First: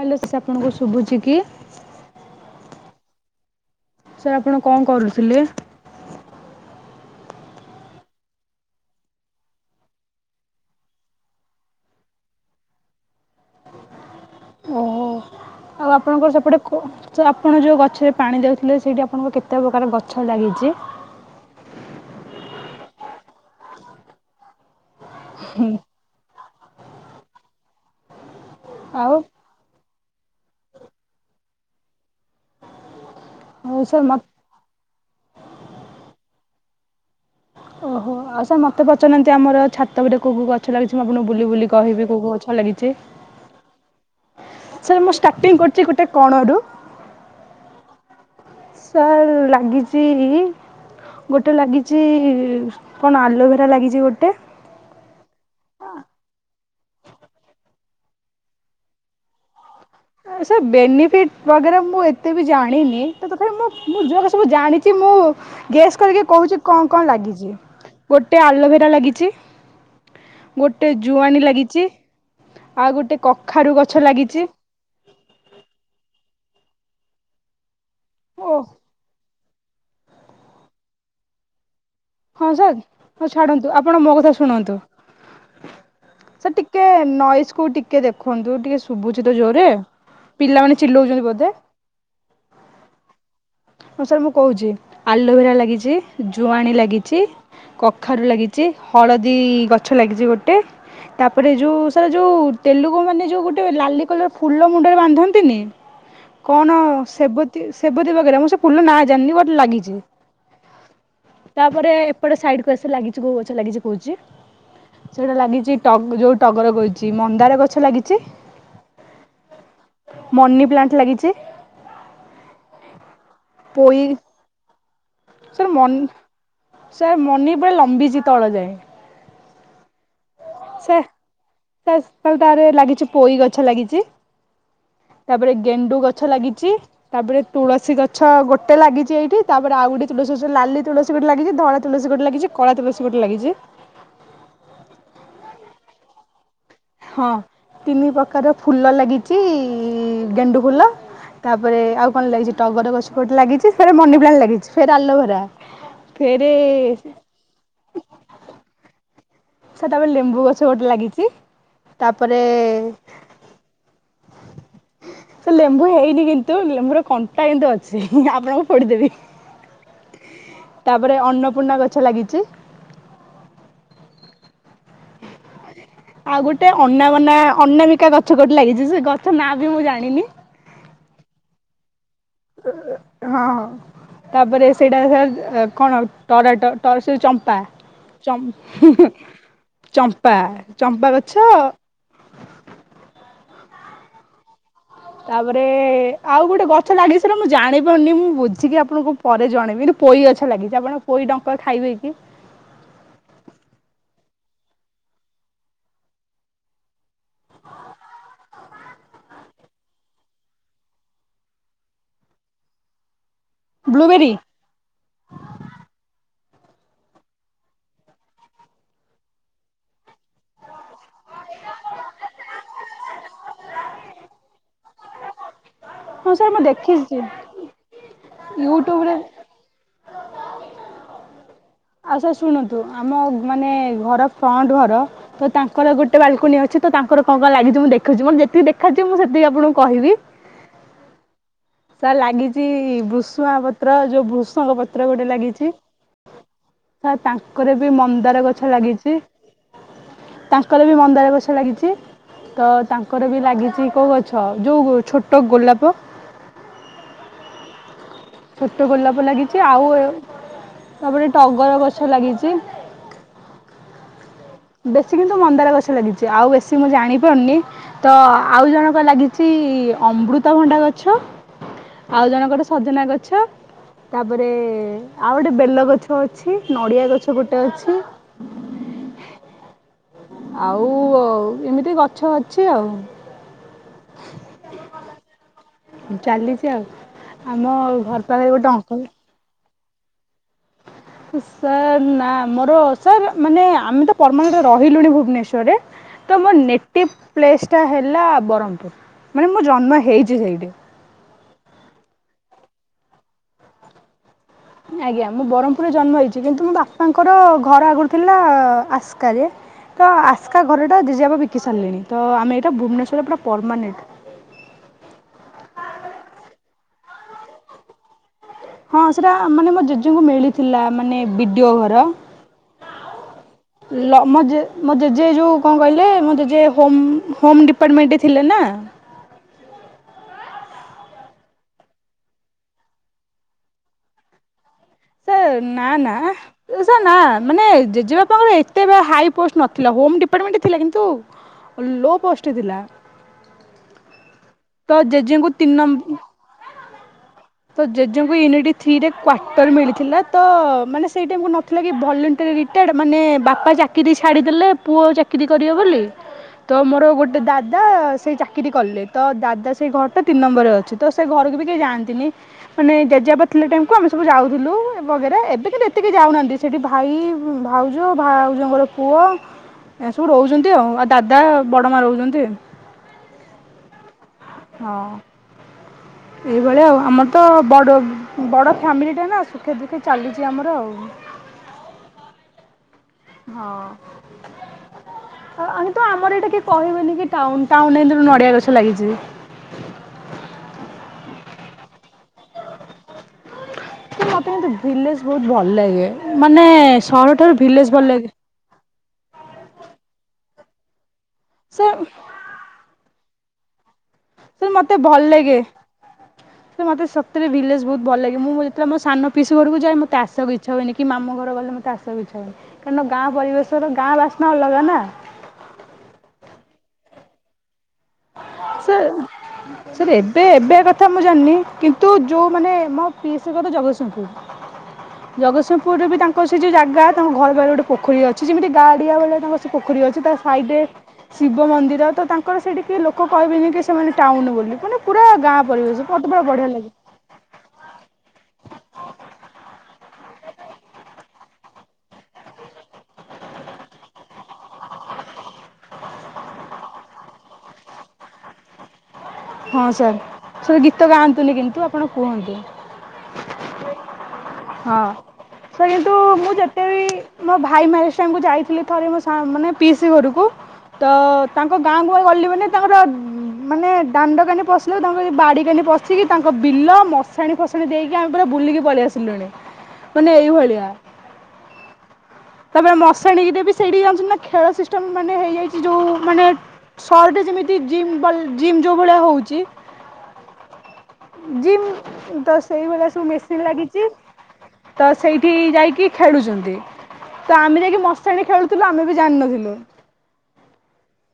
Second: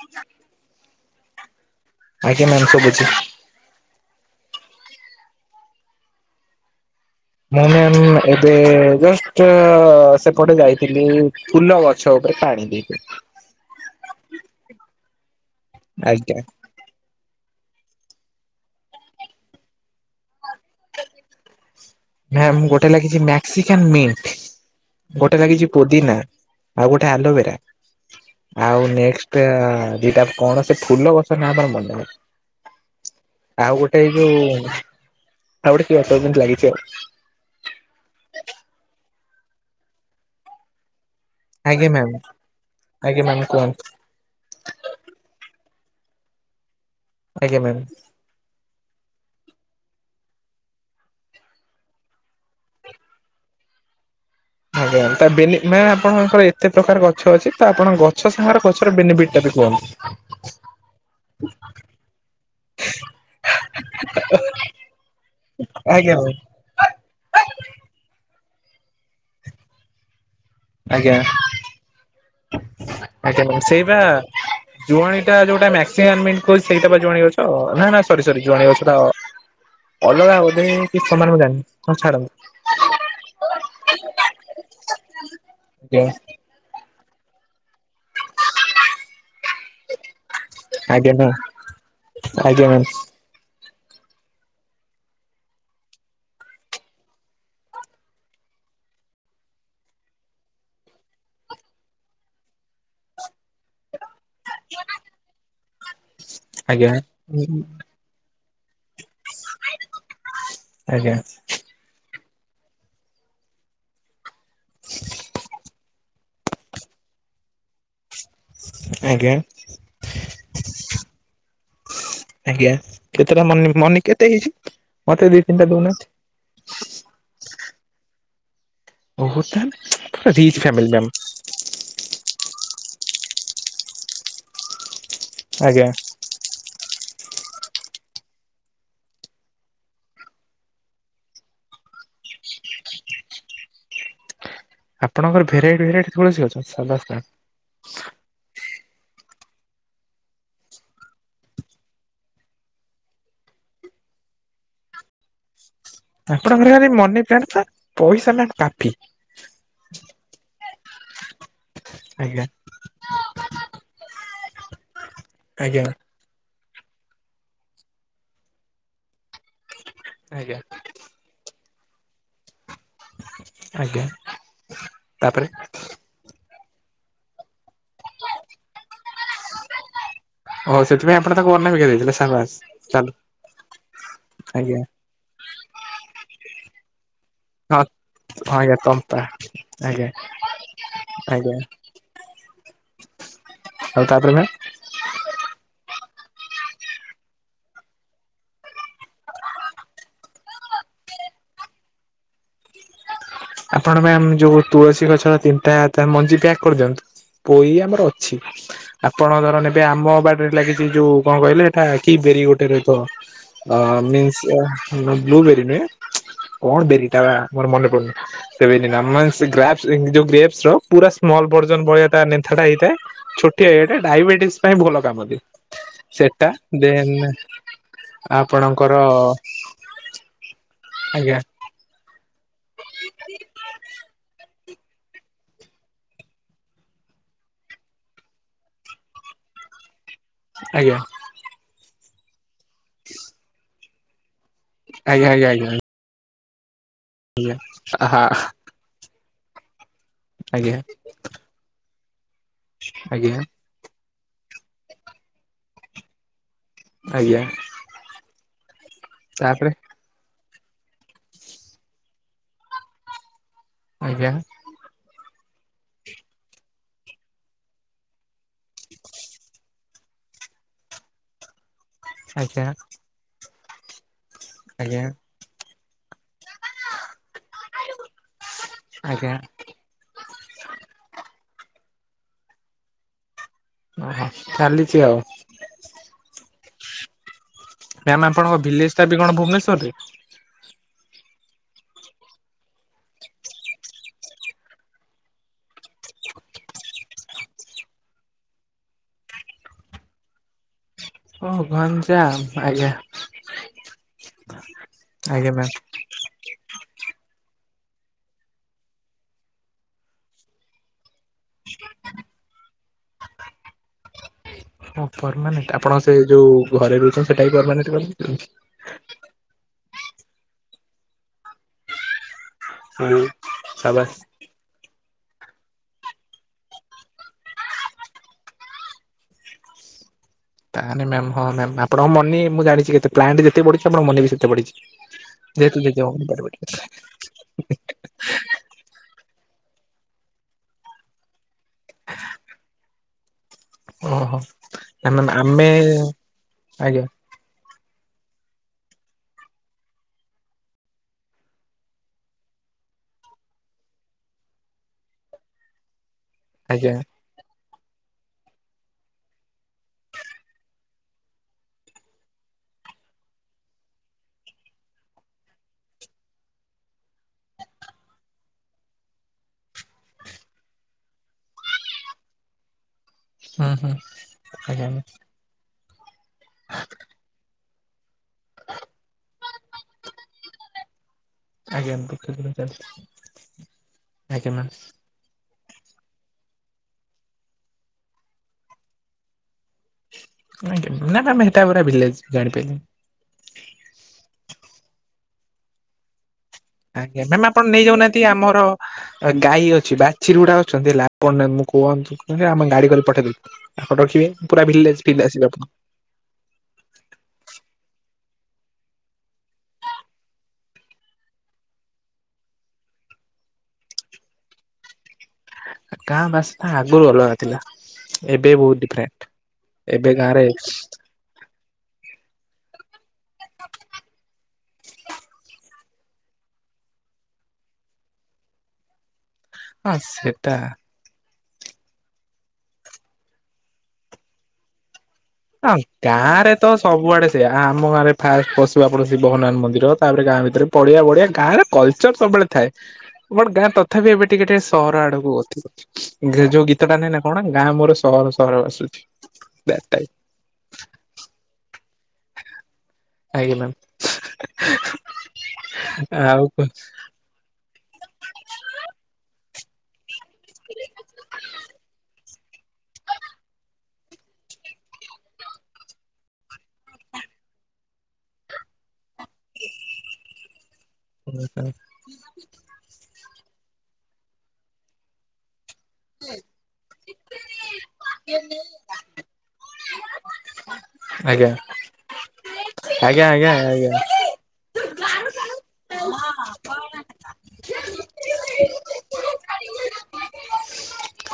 Hello sir ଆପଣଙ୍କୁ ଶୁଭୁଛି କି? ଆଜ୍ଞା ମ୍ୟାମ ସବୁ ଅଛି। ସାର୍ ଆପଣ କଣ କରୁଥିଲେ? ମୁଁ ମ୍ୟାମ ଏବେ ଜଷ୍ଟ୍ ସେପଟେ ଯାଇଥିଲି। ଫୁଲ ଗଛ ଉପରେ ପାଣି ଦେଇଚୁ। ଓହୋ ଆଉ ଆପଣଙ୍କର ଆଜ୍ଞା ସେପଟେ ତ ଆପଣ ଯେଉଁ ଗଛରେ ପାଣି ଦେଉଥିଲେ ସେଇଠି ଆପଣଙ୍କ କେତେ ପ୍ରକାର ଗଛ ଲାଗିଛି? ମ୍ୟାମ ଗୋଟେ ଲାଗିଛି ମେକ୍ସିକନ୍ ମିଣ୍ଟି। ଗୋଟେ ଲାଗିଚି ପୋଦିନା ଆଉ ଗୋଟେ ଆଲୋବେରା। ଆଉ ନେକ୍ସେଟ୍ ଦିଟା କଣ ସେ ଫୁଲ ଗଛ ନାଁଟା ଅଲଗା ହଉ ଆଉ ସାର୍ ଗୋଟେ ମ ଏଇ ଯୋଉ। ଆଉ ଗୋଟେ ପିଆଶାଳ କିନ୍ତୁ ଲାଗିଛି ଆଉ। ଓହୋ ଆଉ ସାର୍ ମତେ ପଚାରୁନାନ୍ତି ଆମର ଛାତଗୋଟେ କୋଉ କୋଉ ରଡ। ଏଠି ଲାଗିଛିନା ବୁଲି ବୁଲି କହିବି କୋଉ କୋଉ ଗଛ ଲାଗିଛି। ଇଏ ମାନେ କଣ? ସାର୍ ମୁଁ ଷ୍ଟାର୍ଟିଂ କରୁଚି ଗୋଟେ କଣରୁ। ଆଜ୍ଞା ମ୍ୟାମ୍। ସାର୍ ଲାଗିଛିଇ। ଗୋଟେ ଲାଗିଛି କଣ ଆଲୋଭେରା ଲାଗିଛି ଗୋଟେ। ଆଜ୍ଞା ତା ବେନି ନା ଆପଣଙ୍କର ଏତେ ପ୍ରକାର ଗଛ ଅଛି ତା। କାରଣ ଗଛ ସାଙ୍ଗରେ ଗଛର ଡେଲି ଭେଟାଭେଟି ହୁଅନ୍ନ୍ତି। ସେ ବେନିଫିଟ୍ ବାବଦରେ ମୁଁ ଏତେ ବି ଜାଣିନି କିନ୍ତୁ ମୁଁ ସବୁ ଜାଣିଚି ମୁଁ। ଗ୍ୟାସ୍ ଆଜ୍ଞା କରିକି ମ୍ୟାମ୍ କହୁଛି କଣ କଣ ଲାଗିଛି ଗୋଟେ ଆଲୋଭେରା ଲାଗିଛି। ଗୋଟେ ଆଜ୍ଞା ଜୁଆଣି ଲାଗିଚି ଆଉ ଗୋଟେ ଆଜ୍ଞା କଖାରୁ ସେଇ ବା ଗଛ ଲାଗିଚି। ଜୁଆଣି ଟା ଯୋଉଟା ନାସିଆ ଆମେ ମନେ କୋହୁଚୁ ସେଇଟା ପା ଜୁଆଣି ଗଛ ନା ନା ସରି ସରି ଓ ଜୁଆଣି ଗଛୁଟା। ଅଲଗା ହବ କି ସମାନ ମୁ ଜାଣିନି ହଁ ଛାଡନ୍ତୁ। ହଁ ସାର୍ ହଁ ଛାଡ଼ନ୍ତୁ ଆପଣ ମୋ କଥା ଶୁଣନ୍ତୁ। [inaudible] ସେ ଟିକେ ନଏସ୍ କୁ ଟିକେ ଦେଖନ୍ତୁ ଟିକେ ଶୁଭୁଛି ତ ଜୋରେ। ଆଜ୍ଞା ସାର୍ ଆଜ୍ଞା ମ୍ୟାମ। ହଁ ସାର୍ ମୁଁ କହୁଛି ଆଲୋଭେରା ଲାଗିଚି ଜୁଆଣି ଲାଗିଚି। କଖାରୁ ଲାଗିଚି ହଳଦୀ ଗଛ ଲାଗିଚି ଗୋଟେ। ତାପରେ ଯେଉଁ ସାର୍ ଯେଉଁ ତେଲୁଗୁ ମାନେ ଯେଉଁ ଗୋଟେ ଲାଲି କଲର ଫୁଲ ମୁଣ୍ଡରେ ବାନ୍ଧନ୍ତିନେହିଁ। [inaudible] କଣ ସେବୀ ସେବତୀ ଲଗେଇଲା ମୁଁ ସେ ଫୁଲ ନାଁ ଜାଣିନି ବଟ ଲାଗିଚି। ଆଜ୍ଞା ତାପରେ ଏପଟେ ସାଇଡ କୁ ଆସି ଲାଗିଚି କୋଉ ଗଛ ଲାଗିଚି କହୁଚି। ସେଇଟା ଲାଗିଚି ଟ ଯୋଉ ଟଗର କୋହୁଚି ମନ୍ଦାର ଗଛ ଲାଗିଚି। ଆଜ୍ଞା ମନି ପ୍ଲାଣ୍ଟ ଲାଗିଛି ଆଜ୍ଞା। କେତେଟା ମନୀ ମନୀ ପୋଇ କେତେ ହେଇଛି। ମତେ ଦି ତିନିଟା ସାର୍ ମନୀ ଦଉନାହାନ୍ତି ସାର୍ ମନୀ ପୁରା ଲମ୍ୱିଚି ତଳ ଯାଏ। ଓ ହୋ ସ୍ୟନ୍ ପୁରା ରିଚି ଫାମିଲି ମ୍ୟନ୍। ସାର୍ ତାଆରେ ଲାଗିଛି ପୋଇ ଗଛ ଲାଗିଚି ତାପରେ ଆଜ୍ଞା। ଗେଣ୍ଡୁ ଗଛ। ଗଛ ଲାଗିଛି ତାପରେ ତୁଳସୀ ଗଛ ଗୋଟେ ଲାଗିଛି ଏଇଠି ତାପରେ ଆଉ ଗୋଟେ ତୁଳସୀ ଗଛ ଲାଲି ତୁଳସୀ। ଗୋଟେ ଲାଗିଚି ଧଳା ତୁଳସୀ ଗୋଟେ ଲାଗଚି କଳା ତୁଳସୀ ଗୋଟେ ଲାଗିଚି। ଆପଣଙ୍କର ଭେରାଇଟି ଭେରାଇଟି ତୁଳସୀ ଗଛ ସାବାସ୍। ମ୍ୟାମ୍ ହଁ ତିନି ପ୍ରକାର ଫୁଲ ଲାଗିଚି ଗେଣ୍ଡୁ ଫୁଲ। ତାପରେ ଆଉ କଣ ଲାଗିଛି ଟଗର ଗଛପଟ ଲାଗିଛି ଫେରେ ମନି ପ୍ଲାଣ୍ଟ ଲାଗିଛି ଫେର ଆଲୋଭେରା ଫେରେ ସେଣ [inaudible] ପଇସା ମାନେ କାଫି। ସେଟା ବି ଲେମ୍ବୁ ଗଛ ଗୋଟେ ଲାଗିଛି ତାପରେ ଆଜ୍ଞା ସେ ଆଜ୍ଞା ଲେମ୍ବୁ ହେଇନି କିନ୍ତୁ ଲେମ୍ବୁର କଣ୍ଟା କିନ୍ତୁ ଅଛି ଆପଣଙ୍କୁ ଫୋଡିଦେବି। ଆଜ୍ଞା। ତାପରେ ଅନ୍ନପୂର୍ଣ୍ଣା ଗଛ ଲାଗିଛି। ଆଜ୍ଞା ତାପରେ? ଆଉ ଗୋଟେ ଅନାବନା ଅନାମିକା ଗଛ ଗୋଟେ ଲାଗିଛି ସେ ଗଛ ନାଁ ବି ମୁଁ ଜାଣିନି। ଓହ ସେଥିପାଇଁ ଆପଣ ତାକୁ ଅନାମିକା ଦେଇଥିଲେ ସାଙ୍ଗ ହଁ ହଁ ତାପରେ ଆଜ୍ଞା। ସେଇଟା ସ କଣ ଟରାଟ ଟ ସେ ଚ ଚମ୍ପା ହଁ ଚମ୍ ହଁ ଆଜ୍ଞା ତମ୍ପା ଆଜ୍ଞା ଚମ୍ପା ଗଛ ଆଜ୍ଞା। ଆଉ ତାପରେ ନା ତାପରେ ଆଉ ଗୋଟେ ଗଛ ଲାଗି ସେଟା ମୁଁ ଜାଣିପାରୁନି ମୁଁ ବୁଝିକି ଆପଣଙ୍କୁ ପରେ ଜଣେଇବି କିନ୍ତୁ ପୋଇ ଗଛ ଲାଗିଛି ଆପଣ ପୋଇଡଙ୍କ ଖାଇବେ କି? ଆପଣ ମ୍ୟାମ ଜଉ ଯୋଉ ତୁଳସୀ ଗଛଟା ତିନ୍ତା ତା ମଞ୍ଜି ପ୍ୟାକ୍ କରିଦିଅନ୍ତୁ। ପୋଇ ଆମର ଅଛି। ଆପଣଙ୍କର ନେବେ ଆମ ବାଡିରେ ଲାଗିଛି ଯୋଉ କଣ କହିଲେ ଏଟା କି ବେରି ଗୋଟେ ରହିଥ ଅ ବ୍ଲୁବେରୀ ମିନ୍ସ ବ୍ଲୁବେରି ନୁହେ କଣ ବେରି ଟା ମୋର ମନେ ପଡୁନି। [unintelligible] ଗ୍ରେପସ୍ ର ପୁରା ସ୍ମଲ୍ ଭରଜନ୍ ଭଳିଆ ନେନ୍ଥା ଟା ହେଇଥାଏ। ଛୋଟିଆ ଇଏଟା ଡାଇବେଟିସ ପାଇଁ ଭଲ କାମ ଦିଏ। ହଁ ସେଟା ସାର୍ ମୁଁ ଦେନ୍ ଦେଖିଛି ଆପଣଙ୍କର ୟୁଟ୍ୟୁବରେ ଆଜ୍ଞା। ଆଚ୍ଛା ଶୁଣନ୍ତୁ ଆମ ମାନେ ଘର ଫ୍ରଣ୍ଟ ଘର ତ ତାଙ୍କର ଗୋଟେ ବାଲକୁନୀ ଅଛି ତ ତାଙ୍କର କଣ କଣ ଲାଗିଚି ମୁଁ ଦେଖୁଛି ମତେ ଯେତିକି ଦେଖାଯିବ ମୁଁ ସେତିକି ଆପଣଙ୍କୁ କହିବି। ଆଜ୍ଞା। ସାର ଲାଗିଛି ବୃଷୁଆ ପତ୍ର ଯୋଉ ଭୃସଙ୍ଗ ପତ୍ର ଆଜ୍ଞା ଗୋଟେ ଆଜ୍ଞା ଆଜ୍ଞା। ଲାଗିଛି। ତ ତାଙ୍କର ବି ଆହା ମନ୍ଦାର ଗଛ ଲାଗିଛି। ଆଜ୍ଞା ତାଙ୍କର ବି ମନ୍ଦାର ଗଛ ଲାଗିଛି। ତ ତାଙ୍କର ଆଜ୍ଞା ବି ଲାଗିଛି କଉ ଗଛ ଯଉ ଛୋଟ ଗୋଲାପ। ଆଜ୍ଞା। ଛୋଟ ଗୋଲାପ ଲାଗିଛି ତାପରେ ଆଉଏଅ ତାପରେ ଟଗର ଗଛ ଲାଗିଛି। ଆଜ୍ଞା। ବେଶୀ କିନ୍ତୁ ମନ୍ଦାର ଗଛ ଲାଗିଛି ଆଉ ବେଶୀ ମୁଁ ଜାଣିପାରୁନି ତ ଆଉ ଜଣକ ଲାଗିଛି ଅମୃତଭଣ୍ଡା ଗଛ। ଆଉ ଜଣଙ୍କର ଗୋଟେ ଆଜ୍ଞା ସଜନା ଗଛ ତାପରେ ଆଜ୍ଞା ଆଉ ଗୋଟେ ବେଲ ଗଛ। ଅଛି ନଡ଼ିଆ ଗଛ ଗୋଟେ ଅଛି। ଆଜ୍ଞା। ଆଉ ଏମିତି ଗଛ ଅଛି ଆଉ। ଓହୋ ଚାଲିଛି ଆଉ। ଚାଲିଛି ଆଉ ଆମ ଘର ମ୍ୟାମ୍ ପାଖରେ ଆପଣଙ୍କ ଗୋଟେ ଭିଲେଜ ଅଙ୍କଲ ଟା ବି କଣ ଭୁବନେଶ୍ୱର ରେ? ସାର୍ ନା ମୋର ସାର୍ ମାନେ ଆମେ ତ ପରମାନେଟ ରହିଲୁଣି ଭୁବନେଶ୍ୱର ରେ। ତ ମୋ ନେଟିଭ୍ ପ୍ଲେସଟା ହେଲା ବରମପୁର ମାନେ ମୁଁ ଜନ୍ମ ହେଇଛି ସେଇଠି। ଓ ଗଞ୍ଜାମ ଆଜ୍ଞା। ଆଜ୍ଞା ମୁଁ ବ୍ରହ୍ମପୁରରେ ଜନ୍ମ ହେଇଛି କିନ୍ତୁ ମୋ ବାପାଙ୍କର ଘର ଆଗରୁ ଥିଲା ଆସ୍କାରେ। ତ ଆସ୍କା ଘରଟା ଜେଜେବା ବିକି ସାରିଲେଣି ତମେ ଏଇଟା ଭୁବନେଶ୍ୱରରେ ପୁରା ପରମାନେଣ୍ଟ। ହଁ ପରମାନେଣ୍ଟ ଆପଣ ସେ ଯୋଉ ଘରେ ରହୁଛନ୍ତି ସେଟା ହିଁ ପରମାନେଣ୍ଟ କର [unintelligible] ହଁ ସେଟା ମାନେ ମୋ ଜେଜେଙ୍କୁ ମିଳିଥିଲା ମାନେ ବିଡିଓ ଘର। ହୁଁ [unintelligible] ସାବାସ୍। ମୋ ଜେଜେ ଯୋଉ କଣ କହିଲେ ମୋ ଜେଜେ ହୋ ହୋମ ଡିପାର୍ଟମେଣ୍ଟରେ ଥିଲେ ନା। ତା ନଁ ମ୍ୟାମ ହଁ ମ୍ୟାମ୍ ଆପଣଙ୍କ ମନି ମୁଁ ଜଣିଛି କେତେ ପ୍ଲାନ୍ଟ ଯେତେ ବଢିଛି ଆପଣଙ୍କ ମନି ବି ସେତେ ବଢ଼ିଛି। ସେ ନା ନା ସେ ନା। ମାନେ ଜେଜେବାପାଙ୍କର ଏତେ ହାଇ ପୋଷ୍ଟ ନଥିଲା ହୋମ ଡିପାର୍ଟମେଣ୍ଟ ଥିଲା, କିନ୍ତୁ ଲୋ ପୋଷ୍ଟ ଥିଲା। ଓହ ତ ତାଲେ ଜେଜେଙ୍କୁ ଆମେ ତିନି ନମ୍ବର ଆଜ୍ଞା। ତ ଜେଜେଙ୍କୁ ୟୁନିଟ ଥ୍ରୀରେ କ୍ଵାର୍ଟର ମିଳିଥିଲା ତ ମାନେ ସେଇଟା ନଥିଲା କି [unintelligible] [unintelligible] ମାନେ ବାପା ଚାକିରି ଛାଡ଼ିଦେଲେ ପୁଅ ଚାକିରି କରିବ ବୋଲି। [unintelligible] ତ ମୋର ଗୋଟେ ଦା ଦାଦା ସେଇ ଚାକିରି କଲେ ତ ଦାଦା ସେଇ ଘରଟା ତିନି ନମ୍ବରରେ ଅଛି ତ ସେ ଘରକୁ ବି କେହି ଯାଆନ୍ତିନି। ମାନେ ଜେଜେବାପା ଥିଲା ଟାଇମକୁ ଆମେ ସବୁ ଯାଉଥିଲୁ ବଗରା ଏବେ କିନ୍ତୁ ଏତିକେହି ଯାଉନାହାନ୍ତି। ସେଠି ଭାଇ ଭାଉଜ ଭାଉଜଙ୍କର ପୁଅ। ଏ ସବୁ ରହୁଛନ୍ତି ଆଉ ଆଉ ଦାଦା ବଡ଼ ମା ରହୁଛନ୍ତି। ହୁଁ ହୁଁ [inaudible] ହଁ। ଏଇଭଳିଆ ଆଉ ଆମର ତ ବଡ଼ ବଡ଼ ଫ୍ୟାମିଲିଟା ନା ସୁଖେ ଦୁଃଖେ ଚାଲିଛି ଆମର ଆଉ। ଆଜ୍ଞା [unintelligible] ହଁ। ଆଜ୍ଞା ମ୍ୟାମ୍ ଆ [unintelligible] ତୁ ଆମର ଏଇଟା କି କହିବେନି କି ଟାଉନ ଟାଉନ ନଡିଆ ଗଛ ଲାଗିଛି। [inaudible] ଆଜ୍ଞା ନା [unintelligible] ପୁରା ଭିଲେଜ ଜାଣିପାରିଲି। ମତେ କିନ୍ତୁ ଭିଲେଜ ବହୁତ ଭଲ ଲାଗେ। ମାନେ ଆଜ୍ଞା ମ୍ୟାମ୍ ସହରଠାରୁ ଆପଣ ଭିଲେଜ ଭଲ ନେଇଯାଉନାହାନ୍ତି ଲାଗେ। ଆମର ଗାଈ ଅଛି ବାଛିରୀ ଗୁଡା ଅଛନ୍ତି ହେଲ ପଣ ସେ [unintelligible] ଆମେ ଗାଡି କରି [unintelligible] ରଖିବେ ସେ ପୁରା ମତେ ଭିଲେଜ ଭଲ ଲାଗେ। [unintelligible] ମତେ ସତରେ ଭିଲେଜ ବହୁତ ଭଲ ଲାଗେ, ମୁଁ ଯେତେବେଳେ ମୋ ସାନ ପିଇସି ଘରକୁ ଯାଏ ମତେ ଆସିବାକୁ ଇଛା ହୁଏନି ମାମୁ ଘର ଗଲେ ମତେ ଆସ ଛ କାରଣ ନା ଗାଁ ପରିବେଶର ଗାଁ ବାସ୍ନା ଅଲଗା ନା। ଗାଁ ବାସ୍ନା ଆଗରୁ ଅଲଗା ଥିଲା। ଏବେ ବହୁତ ସେ ଡିଫରେଣ୍ଟ, ଏବେ ଗାଁରେ ସେକଥା ମୁଁ ଜାଣିନି କିନ୍ତୁ ଯୋଉ ମାନେ ମୋ ପିଇସି ଘର ଜଗସିଂହପୁର। ଜଗତସିଂହପୁରରେ ବି ତାଙ୍କ ସେ ଯୋଉ ଜାଗା ତାଙ୍କ ଘର ବାରେ ଗୋଟେ ପୋଖରୀ ଅଛି ଯେମିତି [unintelligible] ଭଳିଆ ତାଙ୍କର ସେ ହଁ ପୋଖରୀ ଅଛି ତା ସେଟା ସାଇଡରେ ଶିବ ମନ୍ଦିର ତ ତାଙ୍କର ସେଇଠି କିଏ ଲୋକ କହିବେନି କି ସେମାନେ ଟାଉନ ବୋଲି ମାନେ ପୁରା ଗାଁ ହଁ ପରିବେଶ ମୋତେ ଗାଁ ପୁରା ରେ ତ ବଢ଼ିଆ ଲାଗେ ସବୁଆଡେ ସେ ଆମ ଗାଁରେ ଫାଷ୍ଟ ପଶୁଆପ ଶିବ ହନ ମନ୍ଦିର ତାପରେ ଗାଁ ଭିତରେ ପଡିଆ ବଢିଆ ଗାଁରେ [unintelligible] ସବୁବେଳେ ଥା ବଟ ଗାଁ ତଥାପି ଏବେ ଟିକେ ଟିକେ ସହର ଆଡକୁ ଗତି କରୁଛି। ଯୋଉ ଗୀତଟା ନାଇଁ ନା କଣ ଗାଁ ମୋର ସହର ସହର ବାସୁଛି। ଦ୍ୟାଟ ହଁ ଟାଇପ। ସାର୍ ସେ ଗୀତ ଗାଆନ୍ତୁନି କିନ୍ତୁ ଆପଣ କୁହନ୍ତୁ? ଆଜ୍ଞା ମ୍ୟାମ ହଁ ସେ କିନ୍ତୁ ଆଉ ମୁଁ ଯେତେ ବି ମୋ ଭାଇ ମାରେଜ ଟାଇମକୁ ଯାଇଥିଲି ଥରେ ମୋ ସା ମାନେ ପିଇସି ଘରକୁ। ତ ତାଙ୍କ ଗାଁକୁ ମାନେ ଗଲି ମାନେ ତାଙ୍କର ମାନେ ଦାଣ୍ଡ କାନି ପସିଲୁ ତାଙ୍କ ବାଡ଼ି କାନି ପଶିକି ତାଙ୍କ ବିଲ ମଶାଣି ଫସାଣି ଦେଇକି ଆମେ ପୁରା ବୁଲିକି ପଲେଇଆ ସିଲୁଣି। ମାନେ ଏଇଭଳିଆ। ତାପରେ ମଶାଣୀ ଟା ବି ସେଇଠି ଯାଉଚନ୍ତି ନା ଖେଳ ସିଷ୍ଟମ ମାନେ ହେଇଯାଇ ଯୋଉ ମାନେ [unintelligible] ଜିମ୍ ବଲ୍ ଜିମ୍ ଯୋଉ ଭଳିଆ ହଉଚି ଆଜ୍ଞା ଜିମ୍ ତ ସେଇଭଳିଆ ଆଜ୍ଞା ସବୁ ଆଜ୍ଞା ମେସିନ୍ ଆଜ୍ଞା। ଲାଗିଚି। ତ ସେଇଠି ଯାଇକି ଖେଳୁଛନ୍ତି। ତ ଆମେ ଯାଇକି ମସାଣି ରେ ଖେଳୁଥିଲୁ ଆମେ ବି ଜାଣିନଥିଲୁ।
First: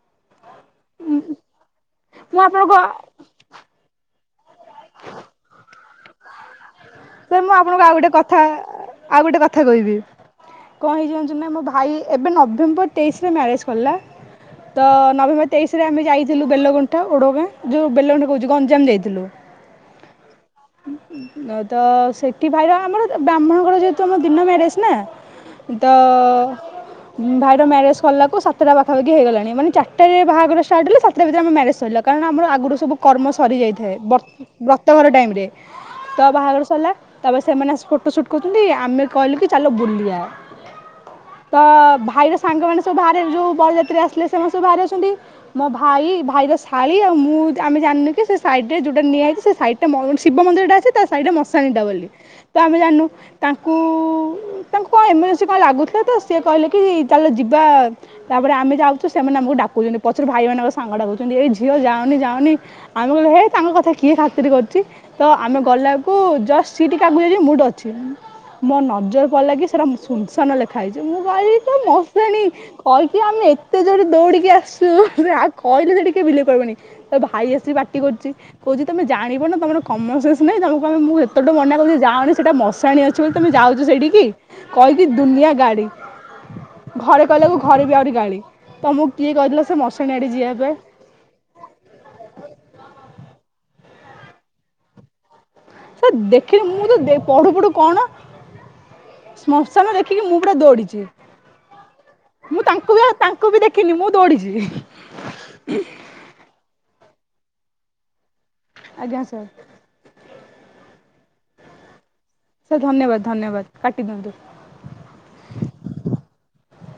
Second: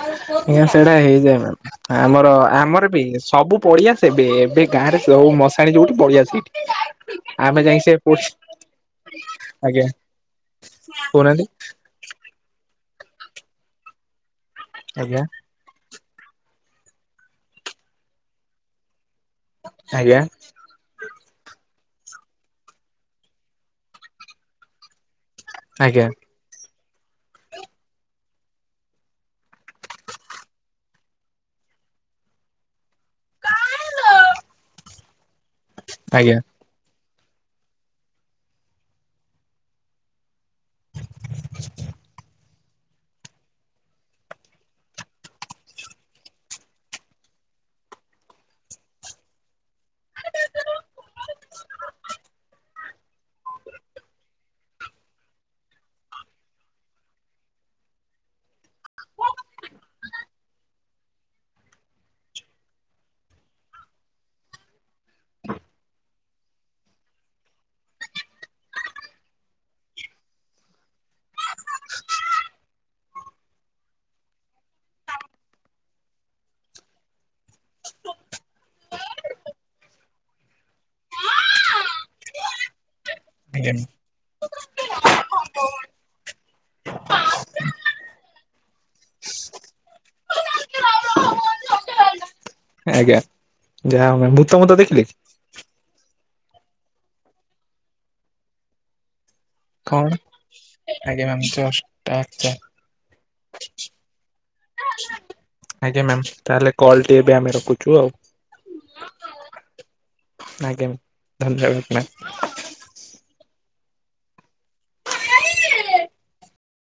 ଆଜ୍ଞା ସେଇଟା ହେଇଯାଏ ମ୍ୟାମ୍। ଆମର ଆପଣଙ୍କୁ ଆମର ବି ସବୁ ପଡିଆ ସେବେ ଏବେ ଗାଁରେ ଯୋଉ ମଶାଣି ଯୋଉଠି ପଡିଆ ସେଇଠି। ସାର୍ ମୁଁ ଆମେ ଯାଇ ଆପଣଙ୍କୁ ସେ ଆଉ ଗୋଟେ କଥା ଆଉ ଗୋଟେ କଥା ଆଜ୍ଞା କହିବି। କଣ ହେଇଚି ଜାଣିଛନ୍ତି କହୁନାହାନ୍ତି ନା ମୋ ଭାଇ ଏବେ ନଭେମ୍ବର ତେଇଶିି ରେ ମ୍ୟାରେଜ୍ କଲା। ତ ଆଜ୍ଞା ନଭେମ୍ବର ତେଇଶିି ରେ ଆମେ ଯାଇଥିଲୁ ବେଲଗଣ୍ଠା ଓଡଗାଁ ଯୋଉ ବେଲଗଣ୍ଠା କହୁଚି ଗଞ୍ଜାମ ଯାଇଥିଲୁ। ଆଜ୍ଞା। [unintelligible] ତ ସେଇଠି ଭାଇର ଆମର ବ୍ରାହ୍ମଣଘର ଯେହେତୁ ଆମ ଦିନ ମ୍ୟାରେଜ ନା। ତ ଆଜ୍ଞା। ଆଜ୍ଞା ଭାଇର ମ୍ୟାରେଜ୍ ସଇଲାକୁ ସାତଟା ପାଖାପାଖି ହେଇଗଲାଣି। ମାନେ ଚାରିଟାରେ ବାହାଘର ଷ୍ଟାର୍ଟ ହେଲା ସାତ ତା ଭିତରେ ଆମ ମ୍ୟାରେଜ୍ ସରିଲା। କାରଣ ଆମର ଆଗରୁ ସବୁ କର୍ମ ସରିଯାଇଥାଏ। ବ୍ରତଘର ଟାଇମ୍ ରେ‌। ତ ବାହାଘର ସରିଲା। ତାପରେ ସେମାନେ ଆସି ଫଟୋ ସୁଟ୍ କରୁଛନ୍ତି, ଆମେ କହିଲୁ କି ଚାଲ ବୁଲିବା। ତ ଭାଇର ସାଙ୍ଗମାନେ ସବୁ ବାହାରେ ଯୋଉ ବରଯାତ୍ରୀ ଆସିଲେ ସେମାନେ ସବୁ ବାହାରେ ଅଛନ୍ତି। ମୋ ଭାଇ ଭାଇର ଶାଳୀ ଆଉ ମୁଁ ଆମେ ଜାଣିନୁ କି ସେ ସାଇଡ ରେ ଯୋଉଟା ନିଆହେଇଚି ସେଇ ସାଇଟ୍ ଶିବ ମନ୍ଦିର ଟା ଅଛି ତା ସାଇଡଟ୍ ରେ ମଶ୍ ଶାଣି ଟା ବୋଲି। ତ ଆମେ ଜାଣିନୁ। ତାଙ୍କୁ ତାଙ୍କୁ କଣ ଏମର୍ଜନ୍ସି କଣ ଲାଗୁଥିଲା ତ ସେ କହିଲେ କି ଚାଲ ଯିବା‌ ତାପରେ ଆମେ ଯାଉଚୁ ସେମାନେ ଆମକୁ ଡାକୁଛନ୍ତି ପଛରେ ଭାଇ ମାନଙ୍କ ସାଙ୍ଗ ଡାକୁଛନ୍ତି ଏଇ ଝିଅ ଯାଓନି ଯାଓନି ଆମେ କହିଲୁ ହେ ତାଙ୍କ କଥା କିଏ ଖାତିରି କରୁଚି। ତ ଆମେ ଗଲା ବେଳକୁ ଜଷ୍ଟ ସିଏ ଟିକେ‌ ଆଗକୁ ଯାଇଛନ୍ତି ମୁଁ ଏଠି ଅଛି ମୋ ନଜର ପଡ଼ିଲା କି ସେଇଟା ସୁନସାନ ଲେଖା ହେଇଚି, ମୁଁ କହିଲି ତ ମଶାଣୀ କହିକି ଆମେ ଏତେ ଜୋର ଦୌଡିକି ଆସିଚୁ ଆ କହିଲେ ସେଠି କିଏ ବିଲିଭ୍ କରିବନି। ତ ଭାଇ ଆସିକି ପାଟି କରୁଚି। କହୁଚି ତମେ ଜାଣିବ ନା ତମର କମନ୍ସେନ୍ସ ନାହିଁ, ତମକୁ ଆମେ ମୁଁ ହେ ହେତେବେଳ ଠୁ ମନା କରୁଚି ଯାଓନି ସେଟା ମଶାଣି ଅଛି ବୋଲି ତମେ ଯାଉଚ ସେଇଠିକି କହିକି ଦୁନିଆ ଗାଳି। ଘରେ କହିଲାକୁ ଘରେ ବି ଆହୁରି ଗାଳି। ତମକୁ କିଏ କହିଥିଲା ସେ ମଶାଣି ଆଡେ ଯିବା ପାଇଁ। ଆଜ୍ଞା। ଯାହା ହଉ ମ୍ୟାମ୍ ଭୂତ ଫୁତ ଦେଖିଲି? ସାର୍ ଦେଖିଲି ମୁଁ ତ ପଢୁ ପଢୁ କଣ ଶ୍ମଶାନ କଣ ଦେଖିକି ମୁଁ ପୁରା ଦୌଡିଚି। ଆଜ୍ଞା ମ୍ୟାମ ଜଷ୍ଟ ଆଚ୍ଛା ମୁଁ ତାଙ୍କୁ ବି ଆଉ ତା ତାଙ୍କୁ ବି ଦେଖିନି ମୁଁ ଦୌଡିଚି। ଆଜ୍ଞା ମ୍ୟାମ୍। ତାହେଲେ କଲ୍ ଟି ଏବେ ଆମେ ରଖୁଚର ଆଉ। ଆଜ୍ଞା ସାର୍। ଆଜ୍ଞା ଧନ୍ୟବାଦ ମ୍ୟାମ୍। ସାର୍ ଧନ୍ୟବାଦ ଧନ୍ୟବାଦ କାଟି ଦିଅନ୍ତୁ।